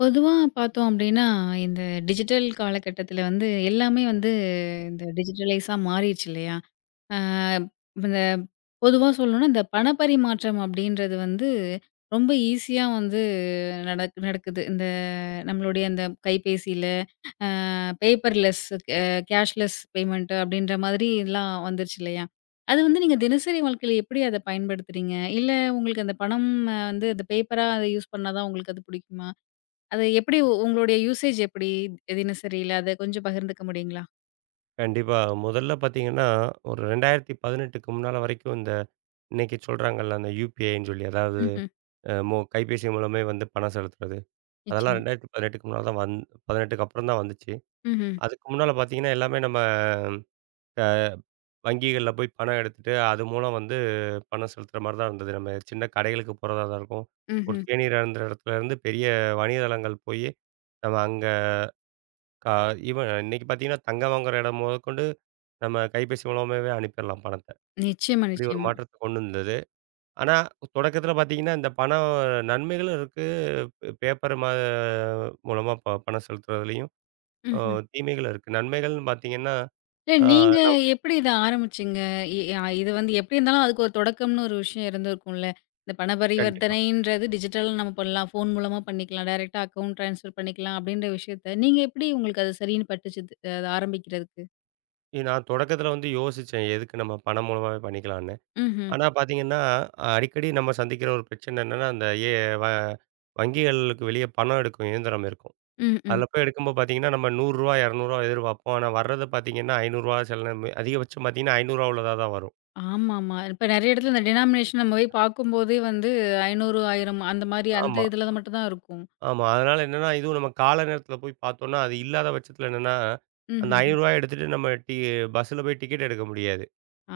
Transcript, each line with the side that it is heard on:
left: பொதுவா பாத்தோம் அப்படின்னா, இந்த டிஜிட்டல் காலகட்டத்துல வந்து எல்லாமே வந்து டிஜிட்டலைசா மாறிடுச்சு இல்லையா, ஆ! இப்ப இந்த பொதுவா சொல்லணும்னா இந்த பண பரிமாற்றம் அப்படின்றது வந்து ரொம்ப ஈசியா வந்து நடக் நடக்குது. இந்த நம்மளுடைய இந்த கைபேசியில அ பேப்பர்லெஸ், கேஷ்லெஸ் பெமென்ட் அப்படின்ற மாதிரி எல்லாம் வந்துருச்சு இல்லையா, அது வந்து, நீங்கத் தினசரி வாழ்க்கைல எப்படி அத பயன்படுத்துறீங்க? இல்ல உங்களுக்கு அந்தப் பணம் வந்து அந்த பேப்பரா யூஸ் பண்ணா தான் உங்களுக்கு அது பிடிக்குமா? அது எப்படி உங்களோட யூசேஜ் எப்படி தினசரில, அது கொஞ்சம் பகிர்ந்துக்க முடியுங்களா?
right: கண்டிப்பா. முதல்ல பாத்தீங்கன்னா, ஒரு 2018க்கு முன்னால வரைக்கும், இந்த இன்னைக்கு சொல்றாங்கல, அந்த UPIன்னு சொல்லி, அதாது
left: ம்ஹ்ம்.
right: அ மொ கைபேசி மூலமே வந்து பணம் செலுத்துறது. அதெல்லாம்
left: நிச்சயமா!
right: 2018க்கு முன்னால தான் வந் 18க்கு அப்புறம்தான் வந்துச்சு.
left: ம்ஹ்ம்.
right: அதுக்கு முன்னால பாத்தீங்கன்னா, எல்லாமே நம்ம அ வங்கிகள்ல போய் பணம் எடுத்துட்டு, அது மூலம் வந்து பணம் செலுத்துற மாரிதான் இருந்தது. நம்ம சின்னக் கடைகளுக்குப் போறதாதான் இருக்கும். ஒரு
left: ம்ஹ்ம்.
right: தேநீர் அருந்திற இடத்துலருந்து, பெரிய வணிகத்தளங்கள் போயி நம்ம அங்க க ஈவென் இன்னைக்கு பாத்தீங்கன்னா, தங்கம் வாங்குற இடம் முதகொண்டு நம்ம கைபேசி மூலமாவே அனுப்பிற்லாம், பணத்தை.
left: நிச்சயமா,
right: இப்படி ஒரு
left: நிச்சயமா.
right: மாற்றத்தை கொண்டு வந்தது. ஆனா தொடக்கத்துல பாத்தீங்கன்னா, இந்த பணம் நன்மைகளும் இருக்கு. பேப்பர் மா மூலமா பணம் செலுத்துறதுலயும்
left: ம்ஹ்ம்.
right: தீமைகளும் இருக்கு. நன்மைகள்ன்னு பார்த்தீங்கன்னா,
left: இல்ல,
right: ஆ,
left: நீங்க
right: ந
left: எப்படி இத ஆரம்பிச்சீங்க? எ அ இது வந்து, எப்படி இருந்தாலும் அதுக்கு ஒரு தொடக்கம்னு ஒரு விஷயம் இருந்துருக்கும்ல. இந்தப் பண
right: கண்டிப்பா.
left: பரிவர்த்தனைன்றது டிஜிட்டல்னு நம்ம பண்ணலாம், போன் மூலமா பண்ணிக்கலாம், டைரக்ட்டா அக்கௌன்ட் ட்ரான்ஸ்பெர் பண்ணிக்கலாம், அப்படின்ற விஷயத்த நீங்க எப்படி உங்களுக்கு அது சரின்னு பட்டுச்சு அது ஆரம்பிக்கறதுக்கு?
right: இது நான் தொடக்கத்துல வந்து யோசிச்சேன். எதுக்கு நம்ம பணம் மூலமாவே பண்ணிக்கலாம்னு.
left: ம்ஹம்.
right: ஆனா பாத்தீங்கன்னா, அடிக்கடி நம்ம சந்திக்கிற ஒரு பிரச்சனை என்னன்னா அந்த ஏ வ வங்கிகளுக்கு வெளிய பணம் எடுக்கும் இயந்திரம் இருக்கும்.
left: ம். ம்.
right: அதுல போய் எடுக்கும்போது பாத்தீங்கன்னா நம்ம ரூ. 100 ரூ. 200 எதிர்பார்ப்போம். ஆனா வர்றத பாத்தீங்கன்னா ரூ. 500 சில நேரம் அதிகபட்சம் பாத்தீங்கன்னா ரூ. 500 உள்ளதா தான் வரும்.
left: ஆமாமா. இப்ப நிறைய இடத்துல டினோமினேஸன் நம்ம போய் பாக்கும்போதே வந்து 500, 1000 அந்த மாரி அந்த
right: ஆமா.
left: இதுல மட்டும் தான் இருக்கும்.
right: ஆமா. அதனால என்னன்னா இதுவும் நம்ம கால நேரத்துல போய் பாத்தோம்னா, அது இல்லாத பட்சத்துல என்னன்னா அந்த
left: ம்ஹ்ம்ஹ்ம்.
right: ரூ. 500 எடுத்துட்டு நம்ம டி பஸ்ல போய் டிக்கெட் எடுக்க முடியாது.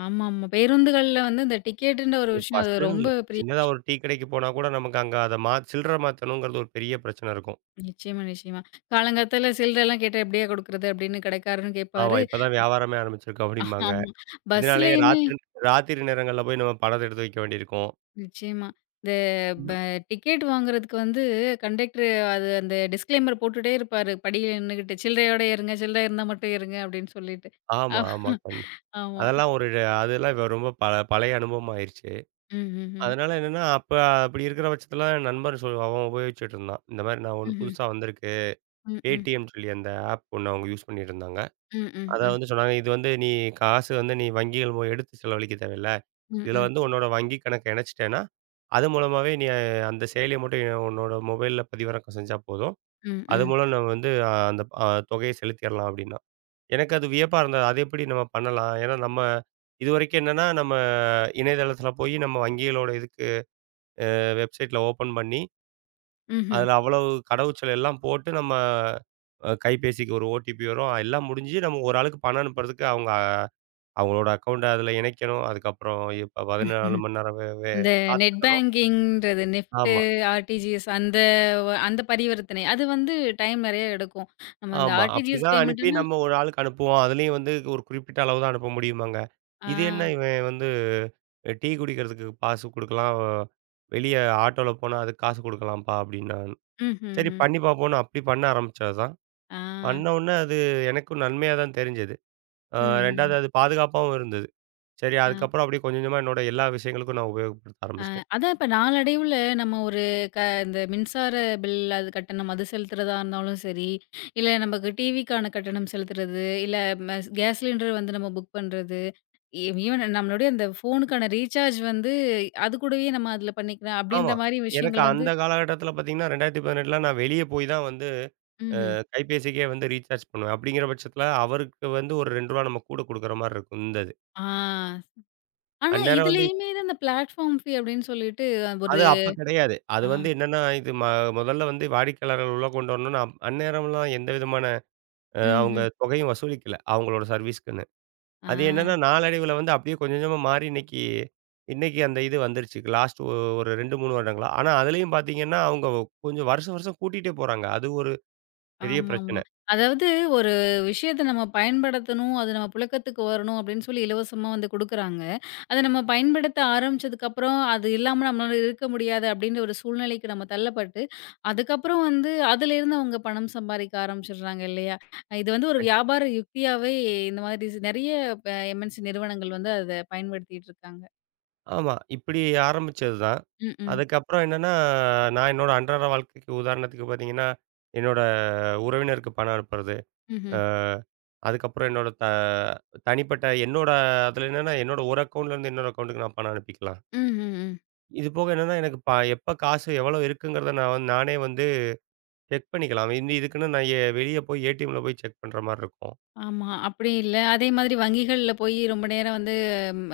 left: ஆமாமா. பேருந்துகள்ல வந்து இந்த டிக்கெட்ன்ற ஒரு விஷயம். அது
right: பஸ்னு இல்ல.
left: ரொம்ப பெரி
right: சின்னதா ஒரு டீ கடைக்குப் போனா கூட நமக்கு அங்க அத மா சில்ற மாத்தணுங்கிறது ஒரு பெரிய பிரச்சன இருக்கும்.
left: நிச்சயமா. நிச்சயமா. காலங்காத்தால சில்றல்லாம் கேட்டா எப்படியா குடுக்கறது? அப்படின்னு கடைக்காரரும்
right: ஆமா.
left: கேப்பாரு.
right: இப்ப தான் வியாபாரமே ஆரம்பிச்சிருக்கு அப்டிம்பாங்க.
left: ஆமா.
right: இதனாலயே
left: பஸ்லயுமே
right: ராத்திரி ராத்திரி நேரங்கள்ல போய் நம்ம பணத்த எடுத்து வைக்க வேண்டி இருக்கும்.
left: நிச்சயமா. இந்த ப
right: [unintelligible]
left: டிக்கெட் வாங்குறதுக்கு வந்து கண்டக்டரு வ அது அந்த டிஸ்களைமர் போட்டுட்டே இருப்பாரு. படியில் நின்னுகிட்டு சில்றயோட ஏறுங்க. சில்ற இருந்தா மட்டும் ஏறுங்க அப்படின்னு சொல்லிட்டு.
right: ஆமா, ஆமா. கண்
left: ஆமா.
right: அதெல்லாம் ஒரு அ அதெல்லாம் ரொம்ப பழய அனுபவமாயிருச்சு.
left: ம்ஹ்ம்ஹ்ம்.
right: அதனால என்னன்னா அப்ப அப்படி இருக்கிற பட்சத்தில என் நண்பர் சொ அவன் உபயோகிச்சிட்டு இருந்தான். இந்த மாரி நான் ஒண்ணு
left: ம்ஹ்ம்.
right: புதுசா வந்திருக்கு.
left: ம். ம்.
right: Paytmன்னு சொல்லி அந்த ஆப் ஒண்ணு அவங்க யூஸ் பண்ணிட்டு இருந்தாங்க.
left: ம். ம்.
right: அத
left: ம்.
right: வந்து சொன்னாங்க. இது வந்து நீ காசு வந்து நீ வங்கிகள் எடுத்துச் செலவழிக்க தேவயில்ல.
left: ம்.
right: இதுல
left: ம்.
right: வந்து உன்னோட வங்கி கணக்கு இணச்சிட்டேன்னா அது மூலமாவே நீ அந்தச் செயலிய மட்டும் உன்னோட மொபைல்ல பதிவிறக்கம் செஞ்சா போதும்.
left: ம்.
right: அது
left: ம்.
right: மூலம் நாம வந்து அந்தத் தொகைய செலுத்திறலாம் அப்படின்னான். எனக்கு அது வியப்பா இருந்தது. அத எப்படி நம்ம பண்ணலாம்? ஏன்னா நம்ம இதுவரைக்கும் என்னன்னா நம்ம இணையதளத்துல போய் நம்ம வங்கிகளோட இதுக்கு அ வெப்சைட்ல ஓபன் பண்ணி,
left: ம்ஹ்ம்.
right: அதுல அவ்வளவு கடவுச்சொல் எல்லாம் போட்டு நம்ம கைபேசிக்கு ஒரு ஓடிபி வரும், எல்லாம் முடிஞ்சி நம்ம ஒரு ஆளுக்கு பணம் அனுப்புறதுக்கு அவங்க அவங்களோட அக்கவுண்ட அதுல இணைக்கணும். அதுக்கப்புறம் 14 மணி நேரம் வே வே
left: அந்த நெட்
right: காத்திருக்கணும்.
left: பேங்கிங்ன்றது, நெஃப்ட்டு,
right: ஆமா.
left: ஆர்ட்டிஜிஎஸ் அந்த அந்தப் பரிவர்த்தனை அது வந்து டைம் நெறய எடுக்கும். நம்ம அந்த
right: ஆமா.
left: ஆர்ட்டிஜிஎஸ்
right: அப்படித்தான் அனுப்பி
left: பேமண்ட்ன்னா
right: நம்ம ஒரு ஆளுக்கு அனுப்புவோம். அதுலயும் வந்து ஒரு குறிப்பிட்ட அளவுதான் அனுப்ப முடியுமாங்க. இது என்ன
left: ஆ.
right: இவன் வந்து டீ குடிக்கிறதுக்கு காசு குடுக்கலாம். வெளிய ஆட்டோல போனா அதுக்கு காசு கொடுக்கலாம்பா அப்படின்னான். சரி
left: ம்ஹ்ம்ஹ்ம்.
right: பண்ணி பாப்போம்னு அப்படி பண்ண ஆரம்பிச்சதுதான்.
left: ஆ.
right: பண்ணோனா, அது எனக்கும் நன்மையா தான் தெரிஞ்சது. அ 2வது
left: ம்ஹ்ம்.
right: அது பாதுகாப்பாவும் இருந்தது. சரி
left: அ.
right: அதுக்கப்புறம் அப்படி கொஞ்சம் கொஞ்சமா என்னோட எல்லா விஷயங்களுக்கும் நான் உபயோகப்படுத்த
left: அ
right: ஆரம்பிச்சிட்டேன்.
left: அதான். இப்ப நாளடைவுல நம்ம ஒரு க இந்த மின்சார பில் அது கட்டணம் அது செலுத்துறதா இருந்தாலும் சரி, இல்ல நமக்கு டிவிக்கான கட்டணம் செலுத்துறது, இல்ல ம கேஸ் சிலிண்டர் வந்து நம்ம புக் பண்றது. ஈவ் ஈவென் நம்மளுடைய அந்தப் ஃபோனுக்கான ரீசார்ஜ் வந்து அது கூடவே நாம அதுல பண்ணிக்கலாம் அப்படின்ற
right: ஆமா.
left: மாதிரி
right: எனக்கு
left: விஷயங்கள் வந்து
right: அந்தக் காலகட்டத்தில பாத்தீங்கன்னா, 2018ல நான் வெளிய போய் தான் வந்து அ
left: ம்ஹ்ம்.
right: கைபேசிக்கே வந்து ரீசார்ஜ் பண்ணுவேன். அப்படிங்கிற பட்சத்தில அவருக்கு வந்து ஒரு ரூ. 2 நம்ம கூட குடுக்கிற மாரிருக்கும் இருந்தது.
left: ஆ. ஆனா
right: அந்நேரம் வந்து
left: இதுலயுமே இந்த பிளாட்பார்ம் ஃபீ அப்படின்னு சொல்லிட்டு
right: அது
left: ஒரு
right: அப்பக் கிடையாது. அது
left: அ.
right: வந்து என்னன்னா இது ம முதல்ல வந்து வாடிக்கையாளர்கள் உள்ள கொண்டு வரணும். அந்நேரமெல்லாம் எந்தவிதமான அ அவங்க
left: ம்ஹ்ம்.
right: தொகையும் வசூலிக்கல. அவங்களோட சர்வீஸ்சுக்குன்னு அது என்னன்னா
left: ஆ.
right: நாளடைவில வந்து அப்படியே கொஞ்சம் கொஞ்சமா மாறி இன்னைக்கு இன்னைக்கு அந்த இது வந்துருச்சு. லாஸ்டு ஒரு 2, 3 வருடங்களா. ஆனா அதுலயும் பாத்தீங்கன்னா அவங்க கொஞ்சம் வருஷம் வருஷம் கூட்டிட்டே போறாங்க. அது ஒரு பெரிய
left: ஆமாமா.
right: பிரச்சனை.
left: அதாவது ஒரு விஷயத்த நம்ம பயன்படுத்தணும். அது நம்ம புழக்கத்துக்கு வரணும் அப்படின்னு சொல்லி இலவசமா வந்து கொடுக்குறாங்க. அத நம்ம பயன்படுத்த ஆரம்பிச்சதுக்கு அப்புறம் அது இல்லாம நம்மளால இருக்க முடியாது அப்படின்னு ஒரு சூழ்நிலைக்கு நாம தள்ளப்பட்டு, அதுக்கப்புறம் வந்து அதுல இருந்து அவங்க பணம் சம்பாதிக்க ஆரம்பிச்சிருறாங்க இல்லையா? இது வந்து ஒரு
right: கண்டிப்பா.
left: வியாபார யுக்தியாவே. இந்த மாரி நிறைய எம். என். சி நிறுவனங்கள் வந்து அத பயன்படுத்திட்டு இருக்காங்க.
right: ஆமா. இப்படி ஆரம்பிச்சதுதான்.
left: ம், ம்.
right: அதுக்கப்புறம் என்னன்னா, நான் என்னோட அன்றாட வாழ்க்கைக்கு உதாரணத்துக்குப் பாத்தீங்கன்னா, என்னோட உறவினருக்கு பணம் அனுப்புறது.
left: ம்ஹம்.
right: அ அதுக்கப்புறம் என்னோட த தனிப்பட்ட, என்னோட அதுல என்னன்னா என்னோட ஒரு அக்கவுண்ட்ல இருந்து இன்னொரு அக்கவுண்ட்க்கு நான் பணம் அனுப்பிக்கலாம்.
left: ம். ம். ம்.
right: இது போக என்னன்னா, எனக்கு பா எப்ப காசு எவ்வளோ இருக்குங்கிறத நான் நானே வந்து செக் பண்ணிக்கலாம். இதுக்குன்னு நான் எ வெளிய போய் ஏடிஎம்ல போய் செக் பண்ற மாரி இருக்கும்.
left: ஆமா. அப்படி இல்ல. அதே மாதிரி வங்கிகள்ல போய் ரொம்ப நேரம் வந்து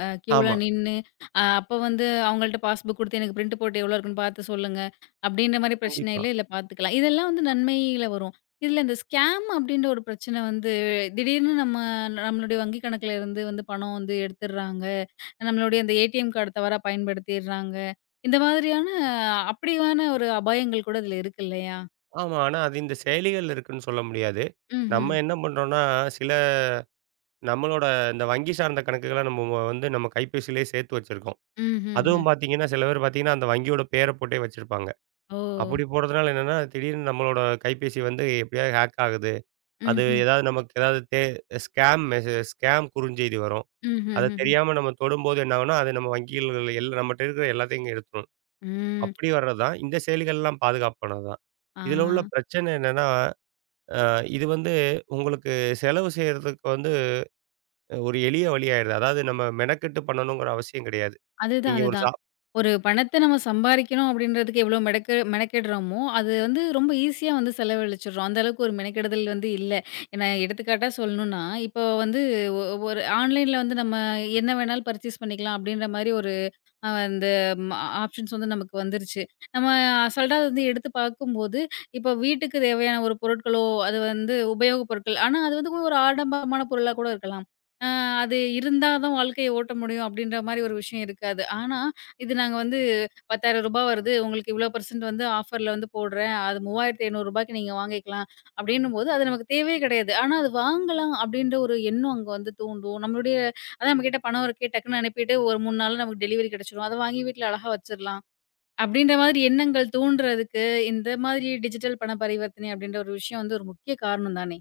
left: அ க்யூல
right: ஆமா.
left: நின்னு, அ அப்போ வந்து அவங்கள்ட்ட பாஸ்புக் குடுத்து எனக்கு பிரிண்ட் போட்டு எவ்வளோ இருக்குன்னு பாத்து சொல்லுங்க அப்படின்ற மாரி பிரச்சனை
right: கண்டிப்பா.
left: இல்ல. இதுல பாத்துக்கலாம். இதெல்லாம் வந்து நன்மையில வரும். இதுல இந்த ஸ்கேம் அப்படின்ற ஒரு பிரச்சனை வந்து திடீர்னு நம்ம நம்மளுடைய வங்கி கணக்குல இருந்து வந்து பணம் வந்து எடுத்துறாங்க. நம்மளுடைய அந்த ஏடிஎம் கார்டு தவறாப் பயன்படுத்திறாங்க. இந்த மாதிரியான அப்படியான ஒரு அபாயங்கள் கூட இதுல இருக்குல்லையா?
right: ஆமா. ஆனா அது இந்தச் செயலிகள்ல இருக்குன்னு சொல்ல முடியாது.
left: ம்ஹம்.
right: நம்ம என்ன பண்றோம்னா, சில நம்மளோட இந்த வங்கி சார்ந்த கணக்குகள நம்ம மு வ வந்து நம்ம கைப்பேசியிலே சேர்த்து வச்சிருக்கோம்.
left: ம்ஹம்ஹ்ம்.
right: அதுவும் பாத்தீங்கன்னா சில பேர் பாத்தீங்கன்னா, அந்த வங்கியோட பேர போட்டே வச்சிருப்பாங்க. அப்படி
left: ஓ!
right: போடுறதுனால என்னன்னா, திடீர்னு நம்மளோட கைபேசி வந்து எப்படியோ ஹாக் ஆகுது. அது
left: ம்ஹ்ம்.
right: எதாவது நமக்கு எதாவது தே ஸ்கேம் மெசேஜ் ஸ்கேம் குறுஞ்செய்தி வரும். அத
left: ம்ஹம்ஹ்ம்ஹ்ம்.
right: தெரியாம நம்ம தொடும்போது என்ன ஆகும்னா? அது நம்ம வங்கிகள்ல எல்லாம் நம்மட்ட இருக்குற எல்லாத்தையும் எடுத்துரும்.
left: ம்.
right: அப்படி வர்றதுதான் இந்தச் செயலிகள் எல்லாம் பாதுகாப்பானது தான். இதுல உள்ள
left: அ.
right: பிரச்சனை என்னன்னா? அ இது வந்து உங்களுக்குச் செலவு செய்றதுக்கு வந்து ஒரு எளிய வழி ஆயிடுது. அதாவது நம்ம மெனக்கெட்டு பண்ணனுங்கற அவசியம் கிடையாது.
left: அது தான்,
right: இங்க
left: அது
right: ஒரு
left: தான்.
right: சா
left: ஒரு பணத்த நம்ம சம்பாறிக்கணும் அப்படின்றதுக்கு எவ்வளவு மெடெக்கெட் மெனக்கெடுறமோ, அது வந்து ரொம்ப ஈஸியா வந்து செலவழிச்சிறோம். அந்த அளவுக்கு ஒரு மெனக்கெடுதல் வந்து இல்ல. ஏனா எடுத்துக்காட்டா சொல்லணுனா இப்போ வந்து ஒ ஒரு ஆன்லைன்ல வந்து நம்ம என்ன வேணாலும் பர்சேஸ் பண்ணிக்கலாம் அப்படின்ற மாரி ஒரு அ அந்த ஆப்ஷன்ஸ் வந்து நமக்கு வந்துருச்சு. நம்ம அசால்டா வந்து எடுத்துப் பாக்கும் போது இப்போ வீட்டுக்கு தேவையான ஒரு பொருட்களோ, அது வந்து உபயோக பொருட்கள் ஆனா அது வந்து ஒரு ஆடம்பரமான பொருளா கூட இருக்கலாம். அ அது இருந்தாதான் வாழ்க்கைய ஓட்ட முடியும் அப்படின்ற மாரி ஒரு விஷயம் இருக்காது. ஆனா, இது நாங்க வந்து ரூ. 10,000 வருது. உங்களுக்கு இவ்வளோ பர்சண்ட் வந்து ஆஃபர்ல வந்து போடுறேன். அது ரூ. 3500 நீங்க வாங்கிக்கலாம் அப்படின்னு போது, அது நமக்குத் தேவையே கிடையாது. ஆனா அது வாங்கலாம் அப்படின்ற ஒரு எண்ணம் அங்க வந்து தூண்டும். நம்மளுடைய அதான் நம்மகிட்ட பணம் இருக்கே, டக்குன்னு அனுப்பிட்டு ஒரு 3 நாள்ல நமக்கு டெலிவெரி கிடைச்சுரும். அதை வாங்கி வீட்டுல அழகா வச்சிரலாம், அப்படின்ற மாறி எண்ணங்கள் தூண்டுறதுக்கு இந்த மாதிரி டிஜிட்டல் பண பரிவர்த்தனை அப்படின்ற ஒரு விஷயம் ஒரு முக்கிய காரணம் தானே?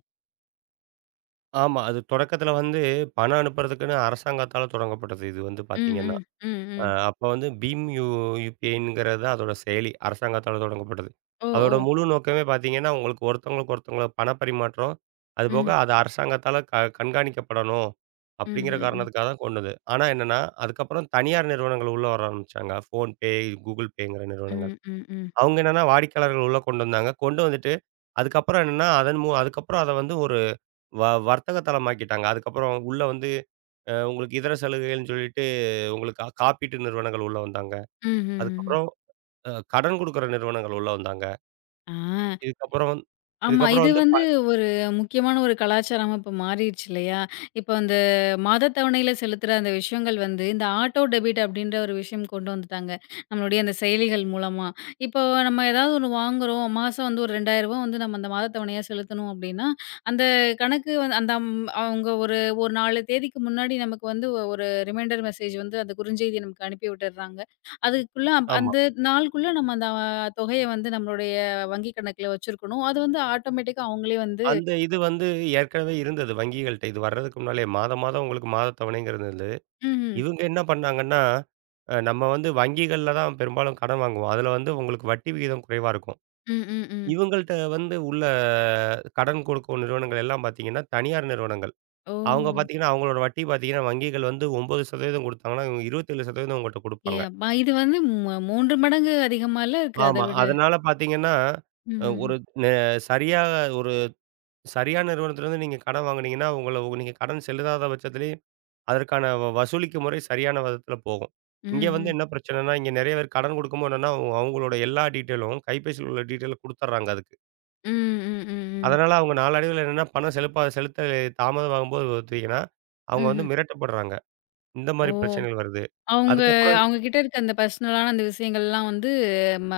right: ஆமா. அது தொடக்கத்துல வந்து பணம் அனுப்புறதுக்குன்னு அரசாங்கத்தால தொடங்கப்பட்டது, இது வந்து
left: ம்,
right: பாத்தீங்கன்னா.
left: ம். ம்,
right: அ
left: ம்.
right: அப்ப வந்து பிம் யு UPIங்கறதா அதோட செயலி, அரசாங்கத்தால தொடங்கப்பட்டது.
left: ஒ!
right: அதோட
left: ஓ!
right: முழு நோக்கமே பாத்தீங்கன்னா உங்களுக்கு ஒருத்தங்களுக்கொருத்தங்களோ பணப் பரிமாற்றம், அது போக
left: ம்.
right: அது அரசாங்கத்தால க கண்காணிக்கப்படணும் அப்படிங்கற
left: ம்ஹ்ம்ஹ்ம்.
right: காரணத்துக்காகதான் கொண்டது. ஆனா என்னன்னா, அதுக்கப்புறம் தனியார் நிறுவனங்கள் உள்ள வர ஆரம்பிச்சாங்க, PhonePe, Google Payங்கர நிறுவனங்கள்.
left: ம், ம், ம்.
right: அவங்க என்னன்னா வாடிக்கையாளர்கள உள்ள கொண்டு வந்தாங்க, கொண்டு வந்துட்டு, அதுக்கப்புறம் என்னன்னா அதன்மு அதுக்கப்புறம் அத வந்து ஒரு வ வர்த்தக தளமாக்கிட்டாங்க. அதுக்கப்புறம் உள்ள வந்து அ உங்களுக்கு இதர சலுகைகள்ன்னு சொல்லிட்டு உங்களுக்கா காப்பீட்டு நிறுவனங்கள் உள்ள வந்தாங்க.
left: ம்ஹ்ம்ஹ்ம்.
right: அதுக்கப்புறம் அ கடன் குடுக்கற நிறுவனங்கள் உள்ள வந்தாங்க.
left: ஆ!
right: இதுக்கு அப்புறம் வந்
left: ஆமா.
right: இதுக்கு அப்புறம்
left: இது
right: வந்து
left: வந்து
right: ப
left: ஒரு முக்கியமான ஒரு கலாச்சாரமா இப்ப மாறிச்சு இல்லையா? இப்ப அந்த மாதத் தவணையில செலுத்துற அந்த விஷயங்கள் வந்து இந்த ஆட்டோ டெபிட் அப்படின்ற ஒரு விஷயம் கொண்டு வந்துட்டாங்க, நம்மளுடைய அந்தச் செயலிகள் மூலமா. இப்போ நம்ம ஏதாது ஒண்ணு வாங்குறோம், மாசம் வந்து ஒரு ரூ. 2,000 வந்து அந்த மாதத் தவணையா செலுத்தணும் அப்படின்னா அந்த கணக்கு வந்து அந்த ம் அவங்க ஒரு ஒரு நாலு தேதிக்கு முன்னாடி நமக்கு வந்து ஒ ஒரு ரீமைண்டர் மெஸேஜ் வந்து அந்த குறுஞ்செய்தி நமக்கு அனுப்பி விட்டர்றாங்க. அதுக்குள்ள
right: ஆமா.
left: அந்த நாளுக்குள்ள நம்ம அந்த தொகைய வந்து நம்மளுடைய வங்கி கணக்குல வச்சிருக்கணும். அது வந்து ஆட்டோமேட்டிக்கா அவங்களே வந்து
right: அந்த இது வந்து ஏற்கனவே இருந்தது வங்கிகள்ட்ட, இது வர்றதுக்கு முன்னாலேயே மாதம் மாதம் உங்களுக்கு மாதத் தவணைங்கறது அது.
left: ம்ஹ்ம்.
right: இவங்க என்ன பண்ணாங்கன்னா, அ நம்ம வந்து வங்கிகள்ல தான் பெரும்பாலும் கடன் வாங்குவோம். அதுல வந்து உங்களுக்கு வட்டி விகிதம் குறைவா இருக்கும்.
left: ம், ம், ம்.
right: இவங்கள்ட்ட வந்து உள்ள கடன் குடுக்கும் நிறுவனங்கள் எல்லாம் பாத்தீங்கன்னா தனியார் நிறுவனங்கள். அவங்க
left: ஓ!
right: பாத்தீங்கன்னா அவங்களோட வட்டி பாத்தீங்கன்னா வங்கிகள் வந்து 9% கொடுத்தாங்கனா, இவங்க 27% உங்கள்ட்ட
left: ஏ
right: குடுப்பாங்க.
left: அப்பா! இது வந்தும் மு மூன்று மடங்கு அதிகமால்ல இருக்கு
right: ஆமா.
left: அதவிட.
right: அதனால பாத்தீங்கன்னா
left: ம்ஹ்ம்ஹ்ம்.
right: ஒருக் நெ சரியாகா ஒரு சரியான நிறுவனத்திலிருந்து நீங்க கடன் வாங்குனீங்கன்னா, உங்கள ஒ நீங்க கடன் செலுதாத பட்சத்திலயும் அதற்கான வசூலிக்கும் முறை சரியான விதத்துல போகும். இங்க வந்து
left: ம்ஹ்ம்.
right: என்ன பிரச்சனனா இங்க நெறைய பேர் கடன் குடுக்கும்போ என்னன்னா அவங்களோட எல்லா டீட்டெய்லும் கைபேசில உள்ள டீட்டெய்லும் குடுத்தர்றாங்க, அதுக்கு.
left: ம். ம். ம். ம்.
right: அதனால அவங்க நாளடைவில்ல என்னன்னா, பணம் செலுப்பா செலுத்த தாமதம் ஆகும் போது பாத்தீங்கன்னா, அவங்க வந்து
left: ம்ஹ்ம்.
right: மிரட்டப்படுறாங்க. இந்த
left: ஓ!
right: மாரி பிரச்சனைகள் வருது.
left: அவங்க
right: அதுக்கப்புறம்
left: அவங்க கிட்ட இருக்க அந்த பர்சனலான அந்த விஷயங்கள்லாம் வந்து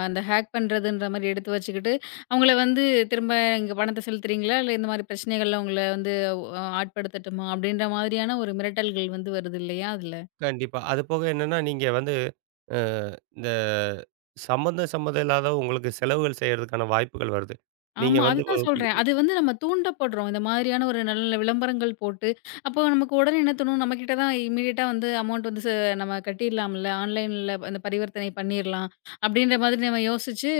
left: அந்த ஹேக் பண்றதுன்றது மாரி எடுத்து வச்சிக்கிட்டு, அவங்கள வந்து திரும்ப இங்க பணத்த செலுத்துறீங்களா? இல்லா இந்த மாரி பிரச்சனைகள்ல உங்கள வந்து உ ஆட்படுத்தட்டுமா அப்படின்ற மாரியான ஒரு மிரட்டல்கள் வந்து வருது இல்லையா அதுல?
right: கண்டிப்பா. அது போக என்னன்னா, நீங்க வந்து, அ இந்தச் சம்பந்த சம்மந்தமில்லாத உங்களுக்குச் செலவுகள் செய்றதுக்கான வாய்ப்புகள் வருது. நீங்க
left: ஆமா. அது
right: வந்து
left: தான் சொல்றேன். அது
right: [unintelligible]
left: வந்து நம்ம தூண்டபடுறோம். இந்த மாதிரியான ஒரு நல்ல நல்ல விளம்பரங்கள் போட்டு அப்போ நமக்கு உடனே என்ன தோணும், நம்மகிட்ட தான் இம்மீடியட்டா வந்து அமௌன்ட் வந்து நம்ம ச கட்டிரலாம்ல! ஆன்லைன்ல அந்தப் பரிவர்த்தனை பண்ணிரலாம் அப்படின்னுற மாதிரி யோசிச்சு,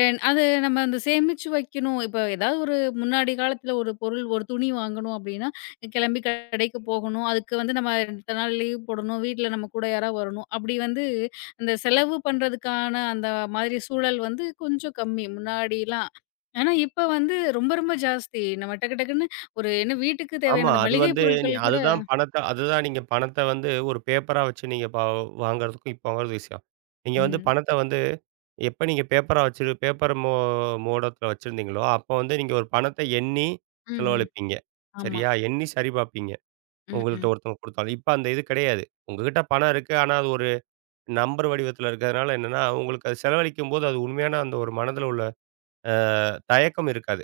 left: என் அது நம்ம அந்தச் சேமிச்சு வைக்கணும், இப்போ ஏதாது ஒரு முன்னாடி காலத்துல ஒரு பொருள், ஒரு துணி வாங்கணும் அப்படின்னா கெளம்பி கடைக்கு போகணும், அதுக்கு வந்து நம்ம 2 நாள் லீவ் போடணும், வீட்ல நம்ம கூட யாரா வரணும், அப்படி வந்து அந்தச் செலவு பண்றதுக்கான, அந்த மாதிரி சூழல் வந்து கொஞ்சம் கம்மி, முன்னாடிலாம். ஆனா இப்ப வந்து ரொம்ப ரொம்ப ஜாஸ்தி. நம்ம டக்கு டக்குன்னு ஒரு என்ன வீட்டுக்கு
right: ஆமா,
left: தேவையான
right: அது
left: மளிகை
right: வந்து நீ
left: பொருட்கள் கூட
right: அதுதான் பணத்த அதுதான் நீங்கப் பணத்த வந்து ஒரு பேப்பரா வச்சு நீங்க வா வாங்குறதுக்கும் இப்போ வாங்கும் விஷயம். நீங்க வந்து,
left: ம்.
right: பணத்த வந்து, எப்ப நீங்க பேப்பரா வச்சு பேப்பர் மோ மோடத்துல வச்சுருந்தீங்களோ, அப்ப வந்து, நீங்க ஒரு பணத்த எண்ணி
left: ம்ஹ்ம்.
right: செலவழிப்பீங்க.
left: ஆமா.
right: சரியா? எண்ணி சரி பாப்பீங்க.
left: ம்.
right: உங்கள்ட
left: ம்.
right: ஒருத்தங்க கொடுத்தாலும், இப்ப அந்த இது கடையாது. உங்ககிட்ட பணம் இருக்கு, ஆனா அது ஒரு நம்பர் வடிவத்துல இருக்குறனால என்னன்னா, உங்களுக்கு அதச் செலவழிக்கும்போது, அது உண்மயான அந்த ஒரு மனதுல உள்ள அ தயக்கம் இருக்காது.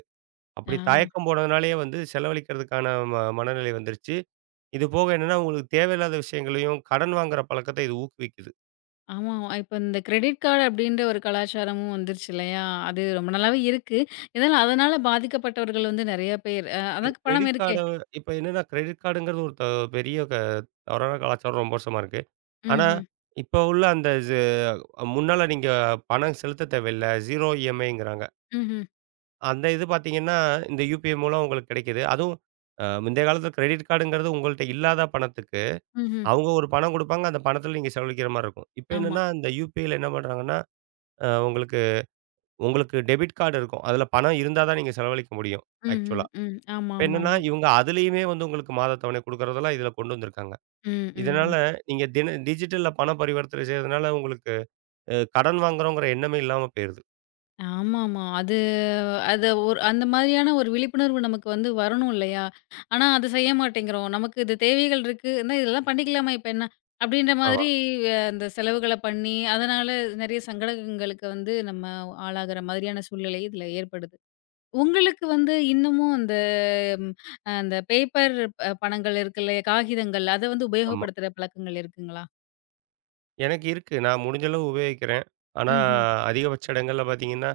right: அப்படி
left: ஆ.
right: தயக்கம் போனதுனாலேயே வந்து செலவழிக்கறதுக்கான ம மனநிலை வந்துருச்சு. இது போக என்னன்னா, உங்களுக்குத் தேவையில்லாத விஷயங்களையும், கடன் வாங்குற பழக்கத்த இது ஊக்குவிக்குது.
left: ஆமாமா. இப்ப இந்தக் கிரெடிட் கார்டு அப்படின்ற ஒரு கலாச்சாரமும் வந்துருச்சு இல்லையா? அது ரொம்ப நாளாவே இருக்கு. இருந்தாலும் அதனால பாதிக்கப்பட்டவர்கள் வந்து நெறைய பேர்
right: கி
left: அதாக் பணம்
right: கிரெடிட்
left: இருக்கே.
right: கார்ட இப்ப என்னன்னா கிரெடிட் கார்டுங்கிறது ஒரு த பெரிய அ தவறான கலாச்சாரம் ரொம்ப வருஷமா இருக்கு. ஆனா
left: ம்ஹ்ம்.
right: இப்போ உள்ள அந்த சு முன்னால நீங்கப் பணம் செலுத்தத் தேவையில்ல. 0 EMIங்கிறாங்க.
left: ம்ஹ்ம்.
right: அந்த இது பாத்தீங்கன்னா, இந்த UPI மூலம் உங்களுக்குக் கிடைக்குது. அதுவும், அ முந்தைய காலத்துல கிரெடிட் கார்டுன்றது உங்கள்ட்ட இல்லாத பணத்துக்கு.
left: ம்ஹ்ம்.
right: அவங்க ஒரு பணம் கொடுப்பாங்க, அந்தப் பணத்துல நீங்கச் செலவழிக்கிற மாரி இருக்கும். இப்ப
left: ஆமா.
right: என்னன்னா இந்த UPIல என்ன பண்றாங்கன்னா, அ உங்களுக்கு உங்களுக்கு டெபிட் கார்டு இருக்கும். அதுல பணம் இருந்தா தான் நீங்கச் செலவழிக்க முடியும்,
left: ம்ஹ்ம்,
right: ஆக்சுவலா.
left: ம்.
right: இப்ப என்னன்னா
left: ஆமாமாமா.
right: இவங்க அதுலயுமே வந்து உங்களுக்கு மாதத் தவணை கொடுக்கிறதுலாம் இதுல கொண்டு வந்துருக்காங்க.
left: ம், ம்,
right: இதனால
left: ம்.
right: நீங்க தின டிஜிட்டல்ல பணம் பரிவர்த்தனை செய்றதுனால உங்களுக்கு, அ கடன் வாங்குறங்குறோம்ன்ற எண்ணமே இல்லாம போயிருது!
left: ஆமாமா. அது அது, ஒரு அந்த மாரியான ஒரு விழிப்புணர்வு நமக்கு வந்து வரணும் இல்லையா? ஆனா அது செய்ய மாட்டேங்குறோம். நமக்கு இது தேவைகள் இருக்கு, இதெல்லாம் பண்ணிக்கலாமே, இப்ப என்ன? அப்படின்னு
right: ஆமா.
left: மாரி அந்தச் செலவுகளப் பண்ணி, அதனால நிறைய சங்கடங்களுக்கு வந்து நாம ஆளாகுற மாரியான சூழ்நிலை இதுல ஏற்படுது. உங்களுக்கு வந்து இன்னமும் அந்த ம் அ அந்த பேப்பர் ப பணங்கள் இருக்குல்ல, காகிதங்கள், அத வந்து
right: ஆமா.
left: உபயோகப்படுத்துற பழக்கங்கள் இருக்குங்களா?
right: எனக்கு இருக்கு, நான் முடிஞ்ச அளவு உபயோகிக்கிறேன். ஆனா,
left: ம்ஹ்ம்.
right: அதிகபட்ச இடங்கள்ல பாத்தீங்கன்னா,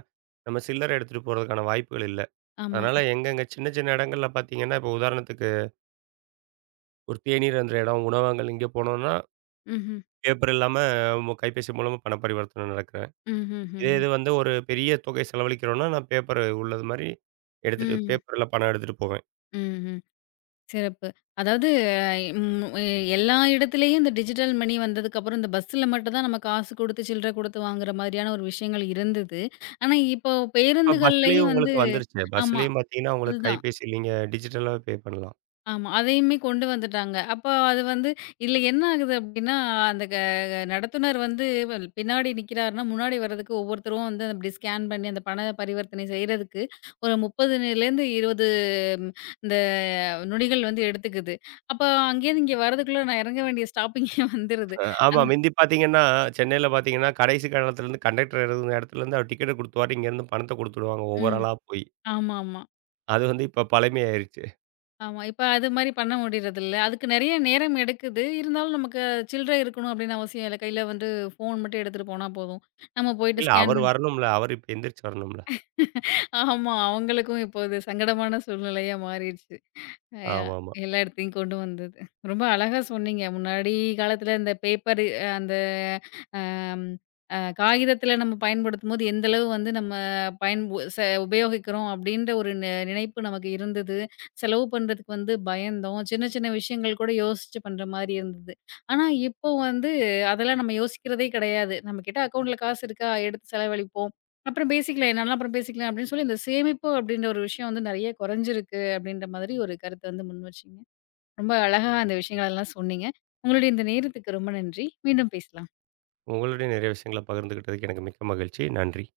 right: நம்ம சில்லறை எடுத்துட்டுப் போறதுக்கான வாய்ப்புகள் இல்ல.
left: ஆமா.
right: அதனால எங்க எங்க சின்ன சின்ன இடங்கள்ல பாத்தீங்கன்னா, இப்ப உதாரணத்துக்கு ஒரு தேநீர் அருந்துற எடம், உணவகங்கள் இங்க போனோம்னா,
left: ம்ஹ்ம்.
right: பேப்பர் இல்லாம, உங்க கைபேசி மூலமா பணப் பரிவர்த்தன நடக்குது. இதே
left: ம்ஹ்ம்ஹ்ம்ஹ்ம்.
right: இது வந்து ஒரு பெரிய தொகை செலவளிக்கறோம்னா, நான் பேப்பர் உள்ளது மாரி எடுத்துட்டு,
left: ம்.
right: பேப்பர்ல பணம் எடுத்துட்டுப் போவேன்.
left: ம், ம். சிறப்பு. அதாவது அ ம் அ எல்லா இடத்துலயும் இந்த டிஜிட்டல் மணி வந்ததுக்கப்புறம் இந்த பஸ்ல மட்டும் தான் நம்ம காசு கொடுத்து சில்ற கொடுத்து வாங்குற மாதிரியான ஒரு விஷயங்கள் இருந்தது. ஆனா இப்போ
right: ஆ பஸ்லயும்
left: பேருந்துகளிலயும் வந்து
right: உங்களுக்கு வந்துருச்சு.
left: ஆமா
right: பஸ்லயும் பாத்தீங்கன்னா
left: அது
right: உங்களுக்கு
left: தான்.
right: கைபேசில நீங்க டிஜிட்டலா பே பண்ணலாம்.
left: ஆமா அதையுமே கொண்டு வந்துட்டாங்க. அப்போ அது வந்து இதுல என்ன ஆகுது அப்படின்னா அந்த க நடத்துனர் வந்து வ பின்னாடி நிக்கறாருன்னா, முன்னாடி வர்றதுக்கு ஒவ்வொருத்தரும் வந்து அத அப்டி ஸ்கேன் பண்ணி அந்தப் பண பரிவர்த்தனை செய்றதுக்கு ஒரு 30 நில இருந்து 20 இந்த நொடிகள் வந்து எடுத்துக்குது. அப்போ அங்கிருந்து இங்க வர்றதுக்குள்ள நான் இறங்க வேண்டிய ஸ்டாப்பிங்கே வந்துருது.
right: அ ஆமா,
left: அந்
right: மிந்தி பார்த்தீங்கன்னா சென்னையில பார்த்தீங்கன்னா கடைசி [unintelligible] இடத்திலிருந்து கண்டக்டர் இருக்குற இடத்திலிருந்து அவரு டிக்கெட் கொடுத்துருவாரு, இங்க இருந்து பணத்தை குடுத்துடுவாங்க ஒவ்வொரு
left: ம்,
right: ஆளா போய்.
left: ஆமாமா.
right: அது வந்து இப்போ பழைமை ஆயிருச்சு.
left: ஆமா. இப்போ அது மாரி பண்ண முடியறதில்ல. அதுக்கு நிறைய நேரம் எடுக்குது. இருந்தாலும் நமக்குச் சில்லறை இருக்கணும் அப்படின்னு அவசியம் இல்ல. கைல வந்து போன் மட்டும் எடுத்துட்டு போனா போதும். நாம போயிட்டு
right: இல்ல
left: ஸ்கேன்
right: அவரு
left: பண்ணி
right: வரணும்ல! அவரு இப்டி எந்திருச்சு வரணும்ல.
left: ஆமா. அவங்களுக்கும் இப்போ அது சங்கடமான சூழ்நிலையா மாறிருச்சு. யா
right: ஆமாமா.
left: எல்லா இடத்தையும் கொண்டு வந்தது. ரொம்ப அழகா சொன்னீங்க. முன்னாடி காலத்துல அந்த பேப்பரு அ அந்த அ அ காகிதத்துல நம்ம பயன்படுத்தும்போது எந்த அளவு வந்து நம்ம பயன் செ உபயோகிக்கிறோம் அப்படின்ற ஒரு நெ நினைப்பு நமக்கு இருந்தது. செலவு பண்றதுக்கு வந்து பயந்தோம். சின்ன சின்ன விஷயங்கள் கூட யோசிச்சு பண்ற மாதிரி இருந்தது. ஆனா இப்போ வந்து அதெல்லாம் நம்ம யோசிக்கிறதே கெடையாது. நம்ம கிட்ட அக்கவுண்ட்ல காசு இருக்கா? எடுத்துச் செலவழிப்போம். அப்பறம் பேசிக்கலாம். என்னன்னாலும் அப்புறம் பேசிக்கலாம் அப்படின்னு சொல்லி இந்தச் சேமிப்பு அப்படின்னு ஒரு விஷயம் வந்து நிறைய கொறைஞ்சுருக்கு அப்படின்ற மாதிரி ஒரு கருத்த வந்து முன்வச்சீங்க. ரொம்ப அழகா அந்த விஷயங்கள எல்லாம் சொன்னீங்க. உங்களோடைய இந்த நேரத்துக்கு ரொம்ப நன்றி. மீண்டும் பேசலாம்.
right: உங்களோடயும் நெறைய விஷயங்கள பகிர்ந்துக்கிட்டதுக்கு எனக்கு மிக்க மகிழ்ச்சி. நன்றி.